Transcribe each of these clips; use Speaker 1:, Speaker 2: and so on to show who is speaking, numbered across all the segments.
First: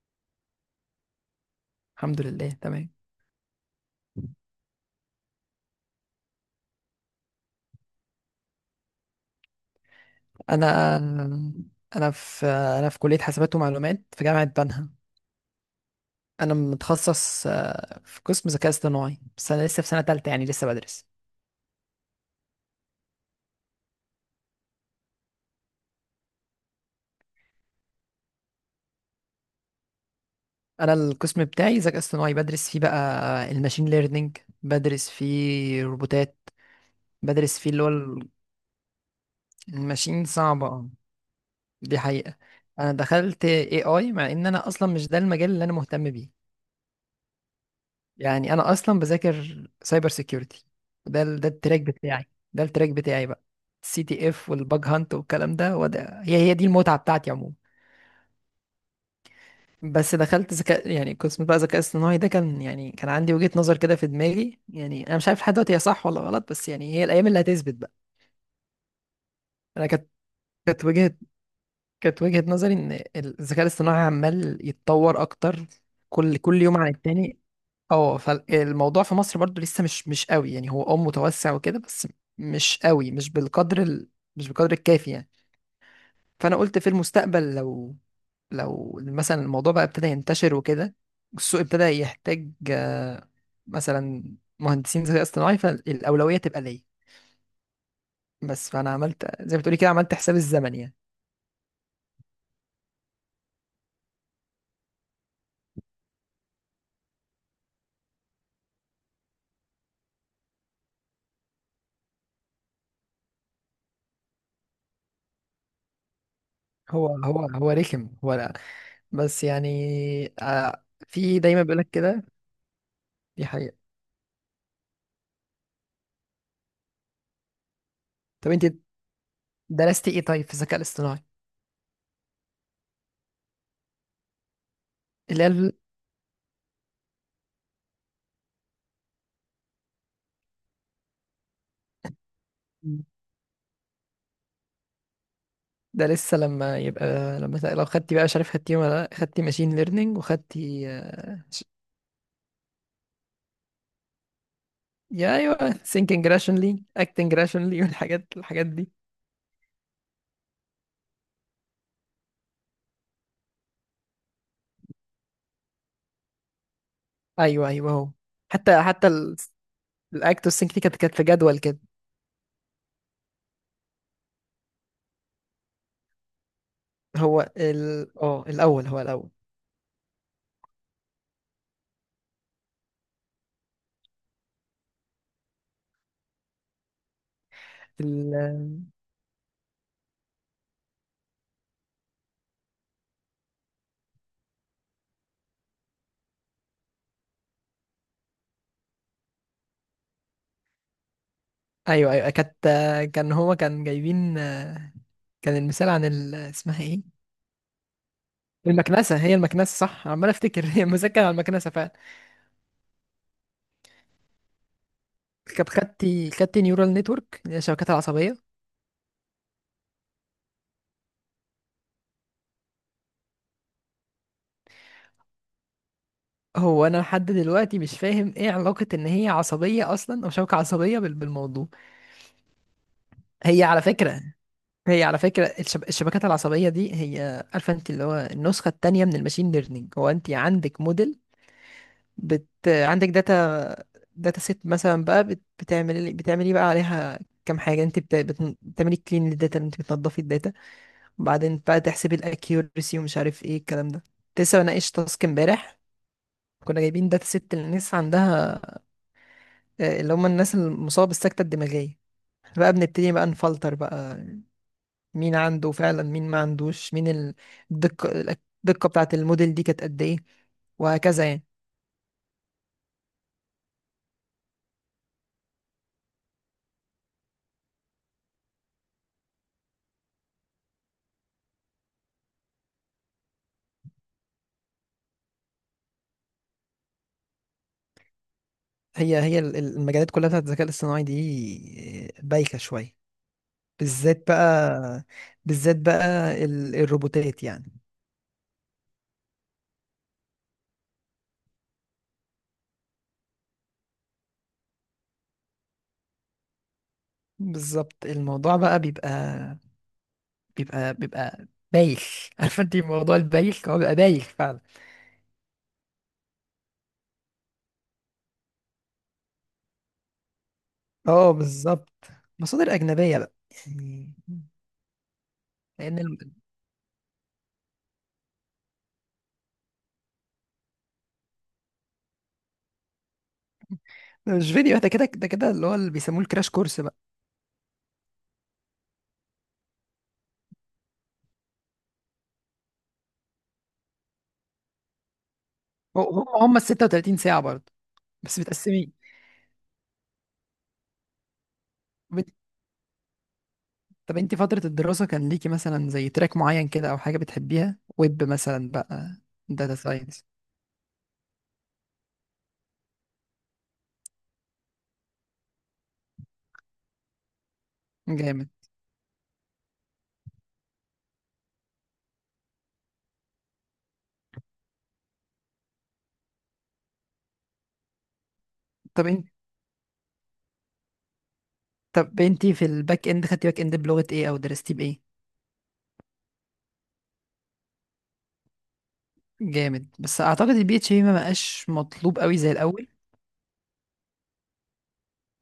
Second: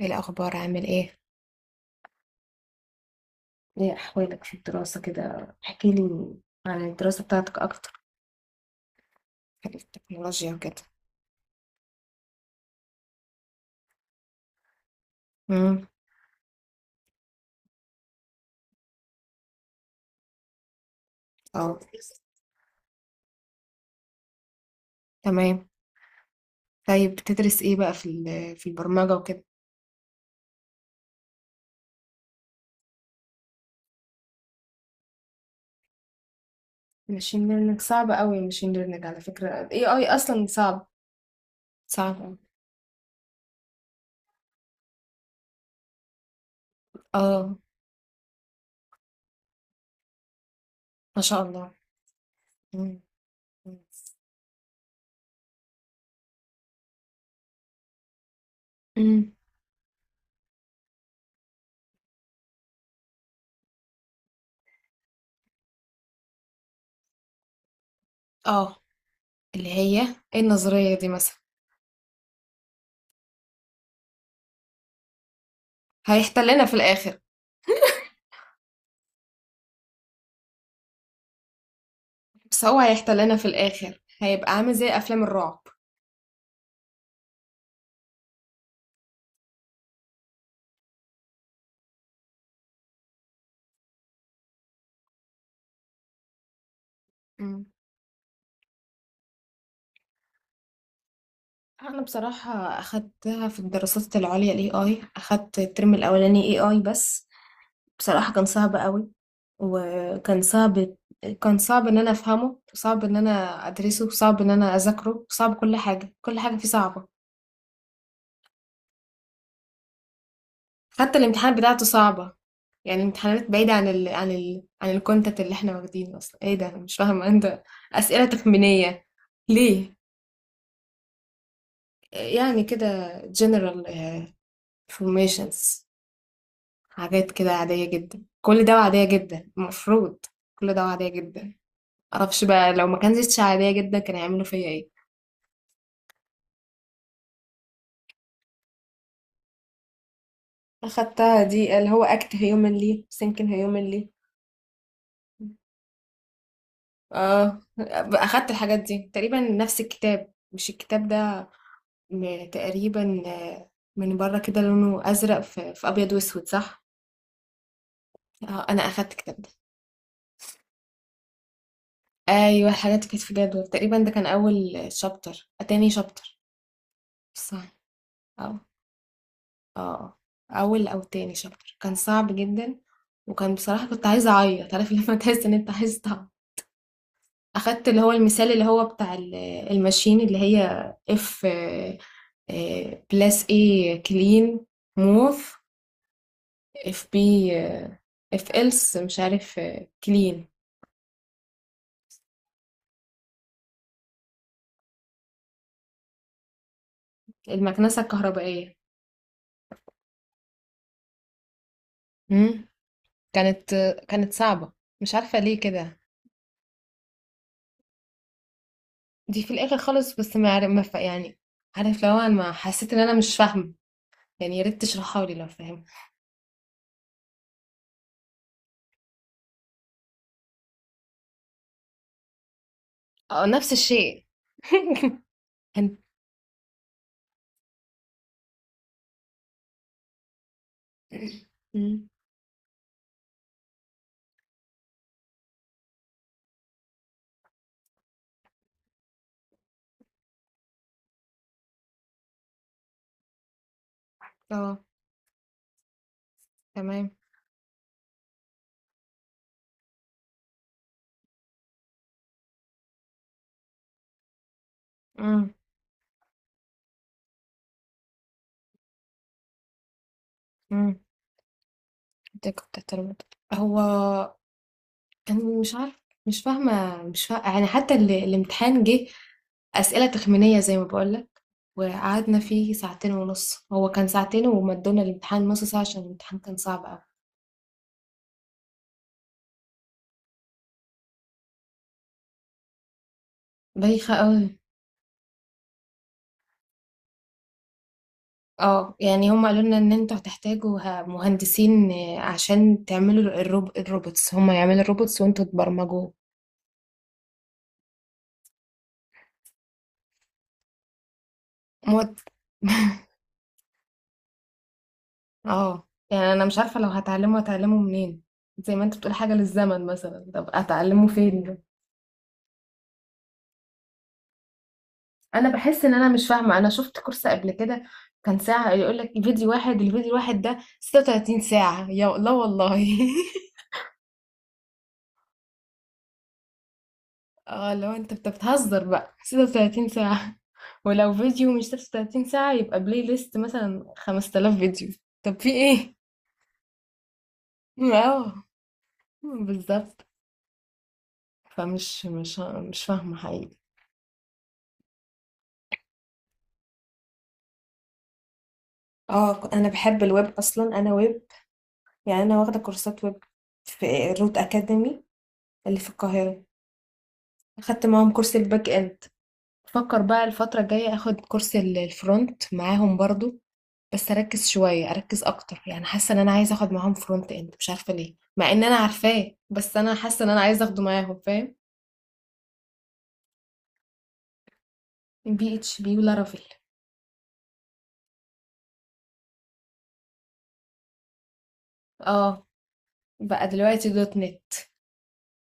Speaker 1: ايه الاخبار، عامل ايه؟
Speaker 2: الحمد لله تمام.
Speaker 1: ايه احوالك في الدراسة كده؟ احكي لي عن الدراسة بتاعتك اكتر، حاجة في التكنولوجيا وكده.
Speaker 2: انا انا في كليه حاسبات ومعلومات في جامعه بنها.
Speaker 1: امم.
Speaker 2: انا متخصص في قسم ذكاء اصطناعي، بس انا لسه في سنه تالتة، يعني لسه بدرس.
Speaker 1: اه، تمام. طيب بتدرس ايه بقى في البرمجة وكده؟
Speaker 2: انا القسم بتاعي ذكاء اصطناعي بدرس فيه بقى. الماشين ليرنينج، بدرس فيه روبوتات،
Speaker 1: ماشين
Speaker 2: بدرس فيه
Speaker 1: ليرنينج
Speaker 2: اللي هو
Speaker 1: صعب قوي، الماشين ليرنينج على فكرة، الاي اي
Speaker 2: الماشين
Speaker 1: اصلا
Speaker 2: صعبه
Speaker 1: صعب.
Speaker 2: دي
Speaker 1: صعب
Speaker 2: حقيقه.
Speaker 1: أوي.
Speaker 2: انا دخلت اي اي مع ان انا اصلا مش ده المجال اللي انا مهتم بيه.
Speaker 1: اه.
Speaker 2: يعني انا اصلا بذاكر سايبر سيكيورتي،
Speaker 1: ما شاء
Speaker 2: ده
Speaker 1: الله.
Speaker 2: التراك بتاعي. ده التراك
Speaker 1: امم
Speaker 2: بتاعي بقى. سي تي اف والباج هانت والكلام ده، وده هي دي المتعه بتاعتي عموما.
Speaker 1: امم.
Speaker 2: بس دخلت ذكاء، يعني قسم بقى ذكاء اصطناعي، ده كان يعني كان عندي وجهه نظر كده في دماغي. يعني انا مش عارف لحد دلوقتي هي صح ولا غلط، بس يعني هي الايام اللي هتثبت بقى.
Speaker 1: اه، اللي
Speaker 2: انا
Speaker 1: هي
Speaker 2: كانت
Speaker 1: ايه
Speaker 2: كانت
Speaker 1: النظرية دي
Speaker 2: وجهه
Speaker 1: مثلا؟
Speaker 2: كانت وجهه نظري ان الذكاء الاصطناعي عمال يتطور اكتر كل
Speaker 1: هيحتلنا في
Speaker 2: يوم عن
Speaker 1: الاخر.
Speaker 2: التاني. اه، فالموضوع في مصر برضو لسه مش قوي. يعني هو اه متوسع وكده، بس
Speaker 1: بس هو
Speaker 2: مش قوي،
Speaker 1: هيحتلنا في الاخر،
Speaker 2: مش
Speaker 1: هيبقى
Speaker 2: بالقدر
Speaker 1: عامل زي
Speaker 2: الكافي
Speaker 1: افلام
Speaker 2: يعني.
Speaker 1: الرعب.
Speaker 2: فانا قلت في المستقبل لو، لو مثلا الموضوع بقى ابتدى ينتشر وكده، والسوق ابتدى يحتاج، مثلا، مهندسين ذكاء اصطناعي، فالاولويه تبقى ليا. بس فانا عملت زي ما بتقولي كده، عملت حساب الزمن يعني.
Speaker 1: أنا بصراحة أخدتها في الدراسات العليا، AI، أخدت الترم الأولاني AI بس. بصراحة كان صعب قوي، وكان صعب كان صعب إن أنا أفهمه، وصعب إن أنا أدرسه، وصعب إن أنا أذاكره، وصعب كل حاجة، كل حاجة فيه صعبة.
Speaker 2: هو رخم، هو لا، بس يعني
Speaker 1: حتى
Speaker 2: في
Speaker 1: الامتحان
Speaker 2: دايما
Speaker 1: بتاعته
Speaker 2: بيقولك كده.
Speaker 1: صعبة، يعني
Speaker 2: دي
Speaker 1: الامتحانات بعيدة
Speaker 2: حقيقة.
Speaker 1: عن ال عن ال عن الكونتنت اللي احنا واخدينه أصلا، إيه ده؟ أنا مش فاهمة أنت. أسئلة
Speaker 2: طب انت
Speaker 1: تخمينية. ليه؟
Speaker 2: درستي ايه طيب في الذكاء الاصطناعي؟
Speaker 1: يعني كده general،
Speaker 2: اللي هي
Speaker 1: informations، حاجات كده عادية جدا، كل ده عادية جدا المفروض، كل ده عادية جدا. معرفش بقى لو ما
Speaker 2: مم.
Speaker 1: كانتش عادية جدا كان هيعملوا فيا ايه.
Speaker 2: ده لسه لما يبقى، لو خدتي بقى، مش عارف خدتي ولا لا، خدتي ماشين ليرنينج وخدتي
Speaker 1: اخدتها، دي اللي هو اكت هيومنلي سينكن هيومنلي.
Speaker 2: يا ايوه، ثينكينج راشونلي، اكتنج
Speaker 1: اه،
Speaker 2: راشونلي، والحاجات
Speaker 1: اخدت
Speaker 2: الحاجات
Speaker 1: الحاجات
Speaker 2: دي.
Speaker 1: دي تقريبا نفس الكتاب، مش الكتاب ده، تقريبا، من بره كده لونه ازرق، في ابيض واسود، صح؟
Speaker 2: ايوه ايوه، هو.
Speaker 1: اه، انا
Speaker 2: حتى حتى
Speaker 1: اخدت الكتاب ده.
Speaker 2: الاكت والسينك دي كانت في جدول كده.
Speaker 1: ايوه الحاجات كانت في جدول تقريبا، ده كان اول شابتر، تاني شابتر،
Speaker 2: هو
Speaker 1: صح.
Speaker 2: ال اه
Speaker 1: آه.
Speaker 2: الاول هو الاول.
Speaker 1: آه، أول أو تاني شابتر كان صعب جدًا، وكان بصراحة كنت عايزة أعيّط، عارف لمّا تحس إن أنت عايز تعيّط، أخدت اللي هو
Speaker 2: ال...
Speaker 1: المثال اللي هو
Speaker 2: آه،
Speaker 1: بتاع الماشين، اللي هي F plus A clean move FB FLs مش عارف، clean،
Speaker 2: ايوه ايوه، كانت كان هو كان جايبين كان المثال عن اسمها ايه،
Speaker 1: المكنسة الكهربائية.
Speaker 2: المكنسه، هي المكنسه صح، عمال افتكر هي المثال كان على المكنسه فعلا.
Speaker 1: إمم. كانت كانت صعبة، مش عارفة ليه
Speaker 2: كانت
Speaker 1: كده.
Speaker 2: خدتي نيورال نتورك، اللي هي الشبكات العصبيه.
Speaker 1: دي في الآخر خالص، بس ما عر ما ف يعني عارف اللي هو أنا ما حسيت إن أنا مش فاهمة، يعني يا ريت تشرحها لي لو فاهم.
Speaker 2: هو انا لحد دلوقتي مش فاهم ايه علاقة ان هي عصبية اصلا، او شبكة عصبية بالموضوع.
Speaker 1: اه،
Speaker 2: هي
Speaker 1: نفس
Speaker 2: على فكرة،
Speaker 1: الشيء.
Speaker 2: هي على فكرة
Speaker 1: هن-
Speaker 2: الشبكات العصبية دي، هي عارفة انت، اللي هو النسخة التانية من الماشين ليرنينج. هو انت عندك موديل،
Speaker 1: مم.
Speaker 2: عندك داتا، داتا سيت مثلا بقى، بت... بتعملي بتعملي بقى عليها كام حاجة. انت بتعملي كلين للداتا، انت بتنضفي الداتا، وبعدين بقى تحسبي الاكيورسي ومش عارف ايه الكلام ده. كنت لسه
Speaker 1: اه،
Speaker 2: بناقش تاسك امبارح، كنا جايبين
Speaker 1: تمام.
Speaker 2: داتا سيت للناس عندها، اللي هم الناس المصابة بالسكتة الدماغية. إحنا بقى بنبتدي بقى نفلتر بقى، مين
Speaker 1: امم
Speaker 2: عنده فعلا، مين ما عندوش، مين الدقة، الدقة بتاعة الموديل دي كانت قد إيه،
Speaker 1: امم.
Speaker 2: وهكذا يعني.
Speaker 1: كنت بتربط، هو انا مش عارف، مش فاهمه، يعني حتى الامتحان جه اسئله تخمينيه زي ما بقولك، وقعدنا فيه ساعتين ونص، هو كان ساعتين ومدونا الامتحان نص ساعه عشان الامتحان كان صعب قوي.
Speaker 2: المجالات كلها بتاعت الذكاء الاصطناعي دي بايخة شوية.
Speaker 1: بايخه
Speaker 2: بالذات
Speaker 1: قوي.
Speaker 2: بقى، بالذات بقى الروبوتات يعني.
Speaker 1: اه، يعني هم قالوا لنا ان انتوا هتحتاجوا مهندسين، عشان تعملوا الروبوتس، هم يعملوا الروبوتس وانتوا تبرمجوه.
Speaker 2: بالظبط، الموضوع بقى بيبقى
Speaker 1: موت.
Speaker 2: بايخ عارفة انت موضوع البايخ، هو بيبقى بايخ فعلا.
Speaker 1: اه، يعني انا مش عارفه لو هتعلمه منين؟ زي ما انت بتقول حاجه للزمن مثلا، طب اتعلمه
Speaker 2: اه
Speaker 1: فين؟
Speaker 2: بالظبط. مصادر أجنبية بقى يعني.
Speaker 1: انا بحس ان
Speaker 2: لان
Speaker 1: انا
Speaker 2: الم...
Speaker 1: مش فاهمه، انا شفت كورس قبل كده كان ساعه يقول لك فيديو واحد، الفيديو الواحد ده 36 ساعه، يا لا والله.
Speaker 2: ده مش فيديو، ده كده، ده كده اللي هو اللي بيسموه الكراش كورس بقى.
Speaker 1: اه، لو انت بتهزر بقى، 36 ساعه؟ ولو فيديو مش 36 ساعه، يبقى بلاي ليست مثلا 5,000 فيديو. طب في ايه؟
Speaker 2: هو- هم هم ال 36 ساعه برضه، بس
Speaker 1: اه،
Speaker 2: متقسمين.
Speaker 1: بالظبط. فمش
Speaker 2: بت...
Speaker 1: مش مش فاهمه حقيقي.
Speaker 2: طب انت فتره الدراسه كان ليكي مثلا زي تراك معين كده، او حاجه بتحبيها، ويب مثلا بقى،
Speaker 1: اه، انا
Speaker 2: داتا
Speaker 1: بحب الويب
Speaker 2: ساينس؟
Speaker 1: اصلا، انا ويب يعني، انا واخده كورسات ويب في روت اكاديمي اللي في القاهره، اخدت معاهم كورس
Speaker 2: جامد.
Speaker 1: الباك اند. بفكر بقى الفتره الجايه اخد كورس الفرونت معاهم برضو، بس اركز شويه، اركز اكتر، يعني حاسه ان انا عايزه اخد معاهم فرونت اند، مش عارفه ليه مع ان انا
Speaker 2: طب انت
Speaker 1: عارفاه، بس انا حاسه ان انا عايزه اخده معاهم، فاهم؟
Speaker 2: طب انت في الباك اند، خدتي باك اند بلغه ايه، او درستي بايه؟
Speaker 1: بي اتش بي ولارافيل.
Speaker 2: جامد. بس اعتقد البي اتش بي ما بقاش مطلوب قوي
Speaker 1: اه،
Speaker 2: زي الاول.
Speaker 1: بقى دلوقتي دوت نت.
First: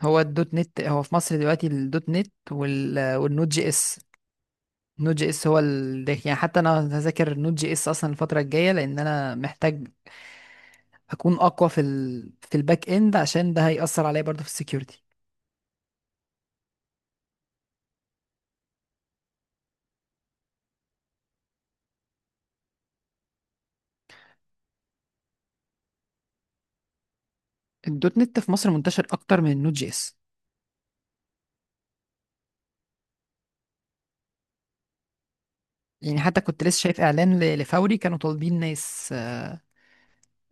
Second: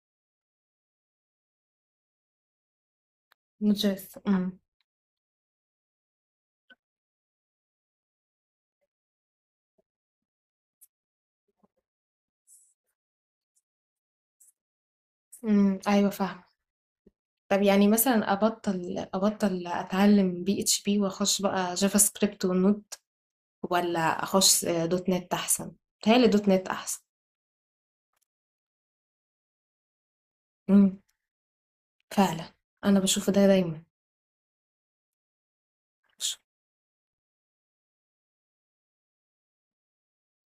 Speaker 2: هو الدوت نت، هو في مصر دلوقتي الدوت نت والنوت جي
Speaker 1: نوت
Speaker 2: اس.
Speaker 1: جيس. امم.
Speaker 2: نود جي اس هو ده. يعني حتى انا هذاكر نود جي اس اصلا الفتره الجايه، لان انا محتاج اكون اقوى في في الباك اند، عشان ده هيأثر عليا برضه في السكيورتي.
Speaker 1: أمم، ايوه فاهمه. طب يعني مثلا ابطل اتعلم بي اتش بي واخش بقى جافا سكريبت ونود؟ ولا اخش دوت نت احسن؟ بتهيألي دوت نت احسن.
Speaker 2: الدوت نت في مصر منتشر اكتر من النود جي اس.
Speaker 1: امم. فعلا. انا بشوف ده دايما.
Speaker 2: يعني
Speaker 1: بشوف.
Speaker 2: حتى كنت لسه شايف اعلان لفوري، كانوا طالبين ناس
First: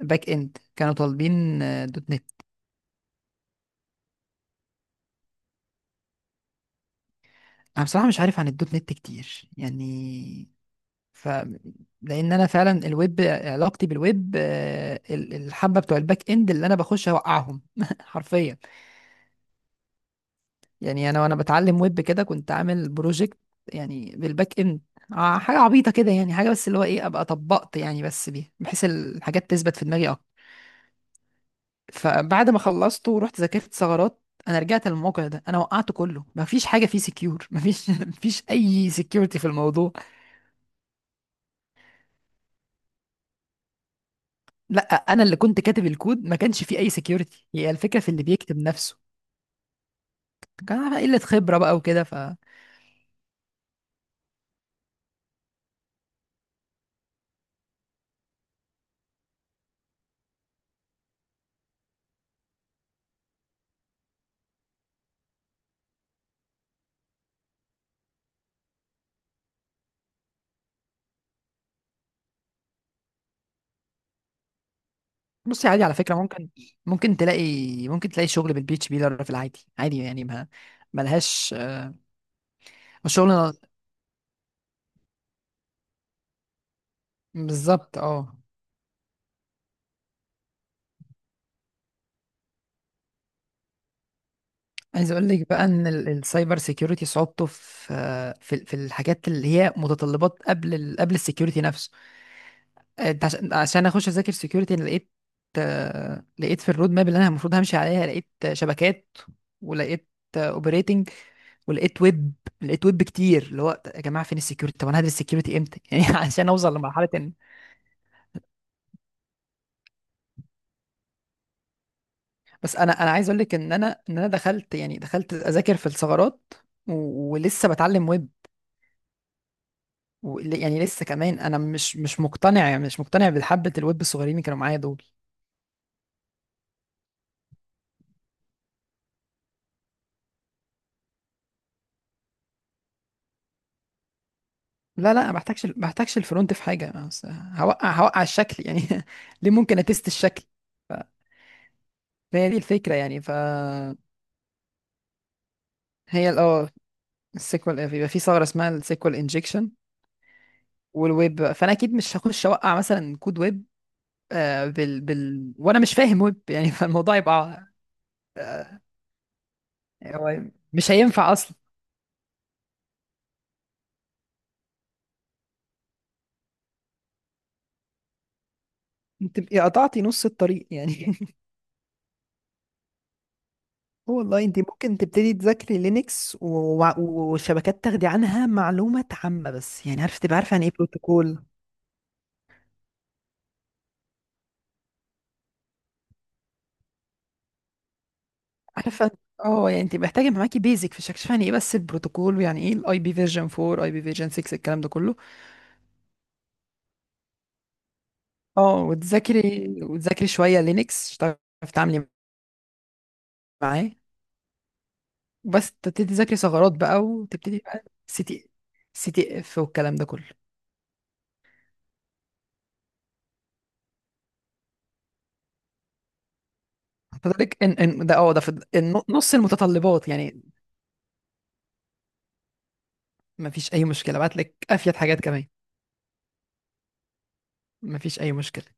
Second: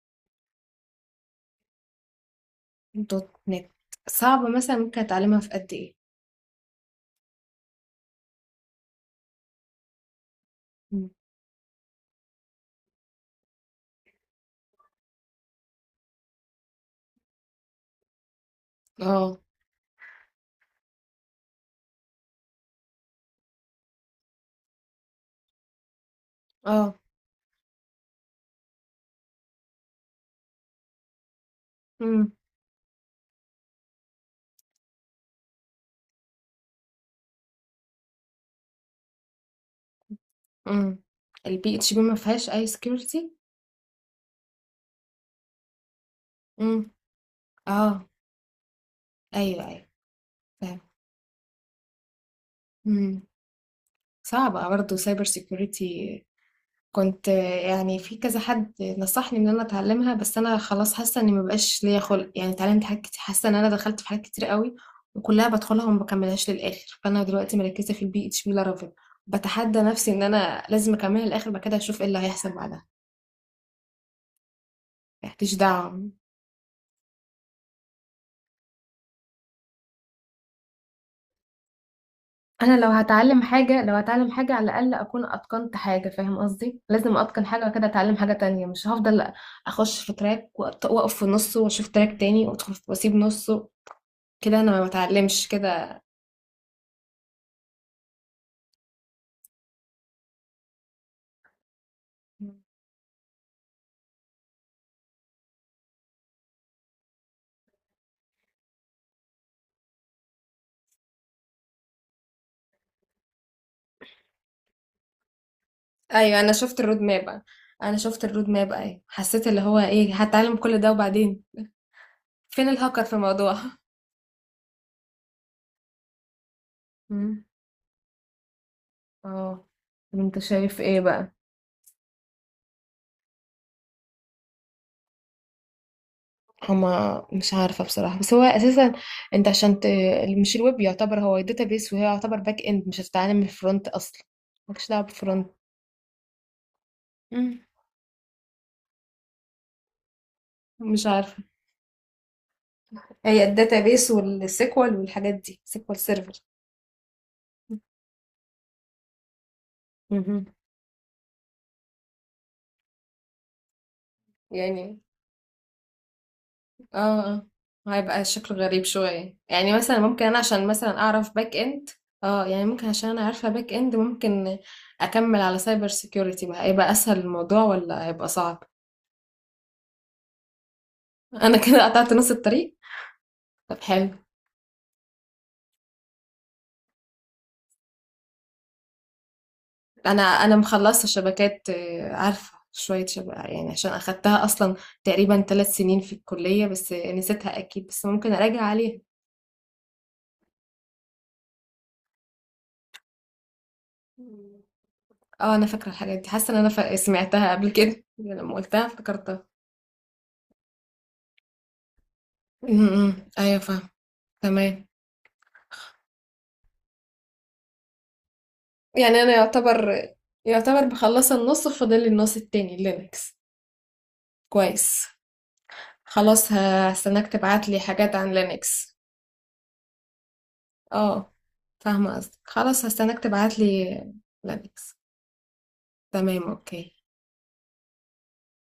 Speaker 2: باك اند، كانوا طالبين دوت نت.
Speaker 1: دوت نت. صعبة مثلا ممكن اتعلمها في قد ايه؟
Speaker 2: انا بصراحه مش عارف عن الدوت نت كتير يعني.
Speaker 1: مم.
Speaker 2: ف، لان انا فعلا الويب، علاقتي بالويب الحبه بتوع الباك اند اللي انا بخش اوقعهم حرفيا.
Speaker 1: اه.
Speaker 2: يعني انا وانا بتعلم ويب كده كنت عامل بروجكت، يعني بالباك اند، حاجه عبيطه كده يعني، حاجه بس اللي هو
Speaker 1: اه.
Speaker 2: ايه، ابقى طبقت يعني بس بيها، بحيث الحاجات تثبت في دماغي اكتر.
Speaker 1: امم.
Speaker 2: فبعد ما خلصته ورحت ذاكرت ثغرات، انا رجعت للموقع ده، انا وقعته كله. ما فيش حاجه فيه سكيور، ما فيش ما فيش اي سكيورتي في الموضوع.
Speaker 1: امم. البي اتش بي ما فيهاش اي سكيورتي.
Speaker 2: لا، انا اللي كنت كاتب الكود ما كانش
Speaker 1: امم.
Speaker 2: فيه اي سكيورتي، هي الفكره
Speaker 1: اه،
Speaker 2: في اللي بيكتب نفسه.
Speaker 1: ايوه ايوه
Speaker 2: كان
Speaker 1: فاهم.
Speaker 2: على قله خبره بقى وكده.
Speaker 1: امم. صعبة برضه سايبر سيكيورتي، كنت يعني في كذا حد نصحني ان انا اتعلمها، بس انا خلاص حاسه اني مبقاش ليا خلق، يعني اتعلمت حاجات كتير، حاسه ان انا دخلت في حاجات كتير قوي، وكلها بدخلها وما بكملهاش للاخر، فانا دلوقتي مركزه في البي اتش بي لارافيل، بتحدى نفسي ان انا لازم اكملها للاخر، بعد كده اشوف ايه اللي هيحصل بعدها، مالكيش
Speaker 2: بصي، عادي على
Speaker 1: دعوه.
Speaker 2: فكرة. ممكن تلاقي ممكن تلاقي شغل بالبي اتش بي في العادي، عادي يعني. ما ملهاش
Speaker 1: انا لو هتعلم
Speaker 2: الشغل،
Speaker 1: حاجه، على الاقل اكون اتقنت حاجه، فاهم قصدي؟ لازم اتقن حاجه وكده
Speaker 2: بالظبط
Speaker 1: اتعلم حاجه
Speaker 2: اه.
Speaker 1: تانية، مش هفضل اخش في تراك واقف في نصه واشوف تراك تاني وادخل واسيب نصه، كده انا ما
Speaker 2: عايز اقول
Speaker 1: بتعلمش
Speaker 2: لك بقى ان
Speaker 1: كده.
Speaker 2: السايبر سيكيورتي صعوبته في في الحاجات اللي هي متطلبات قبل قبل السيكيورتي نفسه. انت عشان اخش اذاكر سكيورتي، انا لقيت لقيت في الرود ماب اللي انا المفروض همشي عليها، لقيت شبكات، ولقيت اوبريتنج، ولقيت ويب، لقيت ويب كتير. اللي هو يا جماعه فين السكيورتي؟ طب انا هدرس السكيورتي امتى؟ يعني
Speaker 1: ايوه
Speaker 2: عشان
Speaker 1: انا
Speaker 2: اوصل
Speaker 1: شفت الرود
Speaker 2: لمرحله ان،
Speaker 1: ماب، ايوه حسيت اللي هو ايه، هتعلم كل ده وبعدين فين
Speaker 2: بس انا،
Speaker 1: الهاكر
Speaker 2: انا
Speaker 1: في
Speaker 2: عايز اقول
Speaker 1: الموضوع؟
Speaker 2: لك ان انا ان انا دخلت يعني دخلت اذاكر في الثغرات،
Speaker 1: مم.
Speaker 2: ولسه بتعلم ويب.
Speaker 1: اه. طب انت شايف
Speaker 2: يعني
Speaker 1: ايه
Speaker 2: لسه
Speaker 1: بقى؟
Speaker 2: كمان انا مش مقتنع، يعني مش مقتنع بحبه الويب الصغيرين اللي كانوا معايا دول.
Speaker 1: هما مش عارفة بصراحة، بس هو أساسا أنت عشان مش الويب يعتبر هو بيس وهي يعتبر باك إند، مش هتتعلم من الفرونت أصلا، مالكش دعوة
Speaker 2: لا لا، ما
Speaker 1: بالفرونت.
Speaker 2: بحتاجش ما بحتاجش الفرونت، في حاجه بس.
Speaker 1: مم.
Speaker 2: هوقع الشكل يعني، ليه ممكن اتست الشكل.
Speaker 1: مش عارفة.
Speaker 2: فهي دي الفكره يعني. ف،
Speaker 1: هي بيس والسيكوال والحاجات دي، سيكوال
Speaker 2: هي
Speaker 1: سيرفر.
Speaker 2: السيكوال بيبقى في ثغره اسمها السيكوال انجكشن.
Speaker 1: مهم.
Speaker 2: والويب، فانا اكيد مش هخش اوقع مثلا كود ويب
Speaker 1: يعني
Speaker 2: بال وانا مش فاهم ويب يعني
Speaker 1: اه.
Speaker 2: فالموضوع
Speaker 1: آه.
Speaker 2: يبقى.
Speaker 1: هيبقى شكله غريب شوية، يعني مثلا ممكن انا
Speaker 2: هو
Speaker 1: عشان
Speaker 2: مش
Speaker 1: مثلا
Speaker 2: هينفع
Speaker 1: اعرف باك
Speaker 2: اصلا.
Speaker 1: اند، اه يعني ممكن عشان انا عارفة باك اند، ممكن اكمل على سايبر سيكيورتي بقى، هيبقى اسهل الموضوع ولا هيبقى صعب؟
Speaker 2: تبقي قطعتي نص الطريق يعني
Speaker 1: انا كده قطعت نص الطريق. طب حلو.
Speaker 2: آه والله. انت ممكن تبتدي تذاكري لينكس وشبكات، تاخدي عنها معلومات عامة بس يعني، عارفة تبقى عارفة
Speaker 1: انا
Speaker 2: عن ايه
Speaker 1: مخلصة
Speaker 2: بروتوكول.
Speaker 1: شبكات، عارفة شوية شبكة يعني، عشان اخدتها اصلا تقريبا 3 سنين في الكلية، بس نسيتها اكيد، بس ممكن اراجع عليها.
Speaker 2: عارفه. اه، يعني انت محتاجه يبقى معاكي بيزك في شكشفة، يعني ايه بس البروتوكول، ويعني ايه الاي بي فيرجن 4، اي بي فيرجن 6، الكلام ده كله.
Speaker 1: اه انا فاكرة الحاجات دي، حاسة ان انا سمعتها قبل كده لما
Speaker 2: اه،
Speaker 1: قلتها افتكرتها.
Speaker 2: وتذاكري شويه لينكس، تعرفي تتعاملي
Speaker 1: م- م. ايوه فاهم.
Speaker 2: معاه.
Speaker 1: تمام.
Speaker 2: بس تبتدي تذاكري ثغرات بقى، وتبتدي بقى سي
Speaker 1: يعني انا
Speaker 2: تي اف والكلام ده
Speaker 1: يعتبر،
Speaker 2: كله.
Speaker 1: مخلصه النص، فاضل لي النص التاني، لينكس. كويس. خلاص هستناك
Speaker 2: فذلك
Speaker 1: تبعت
Speaker 2: ان
Speaker 1: لي
Speaker 2: ان
Speaker 1: حاجات
Speaker 2: ده اه
Speaker 1: عن
Speaker 2: ده في
Speaker 1: لينكس.
Speaker 2: نص المتطلبات يعني.
Speaker 1: اه فاهمه قصدك، خلاص هستناك
Speaker 2: ما
Speaker 1: تبعت
Speaker 2: فيش
Speaker 1: لي
Speaker 2: اي مشكله، بعت لك
Speaker 1: لينكس.
Speaker 2: افيد حاجات كمان،
Speaker 1: تمام اوكي.
Speaker 2: ما فيش اي مشكله.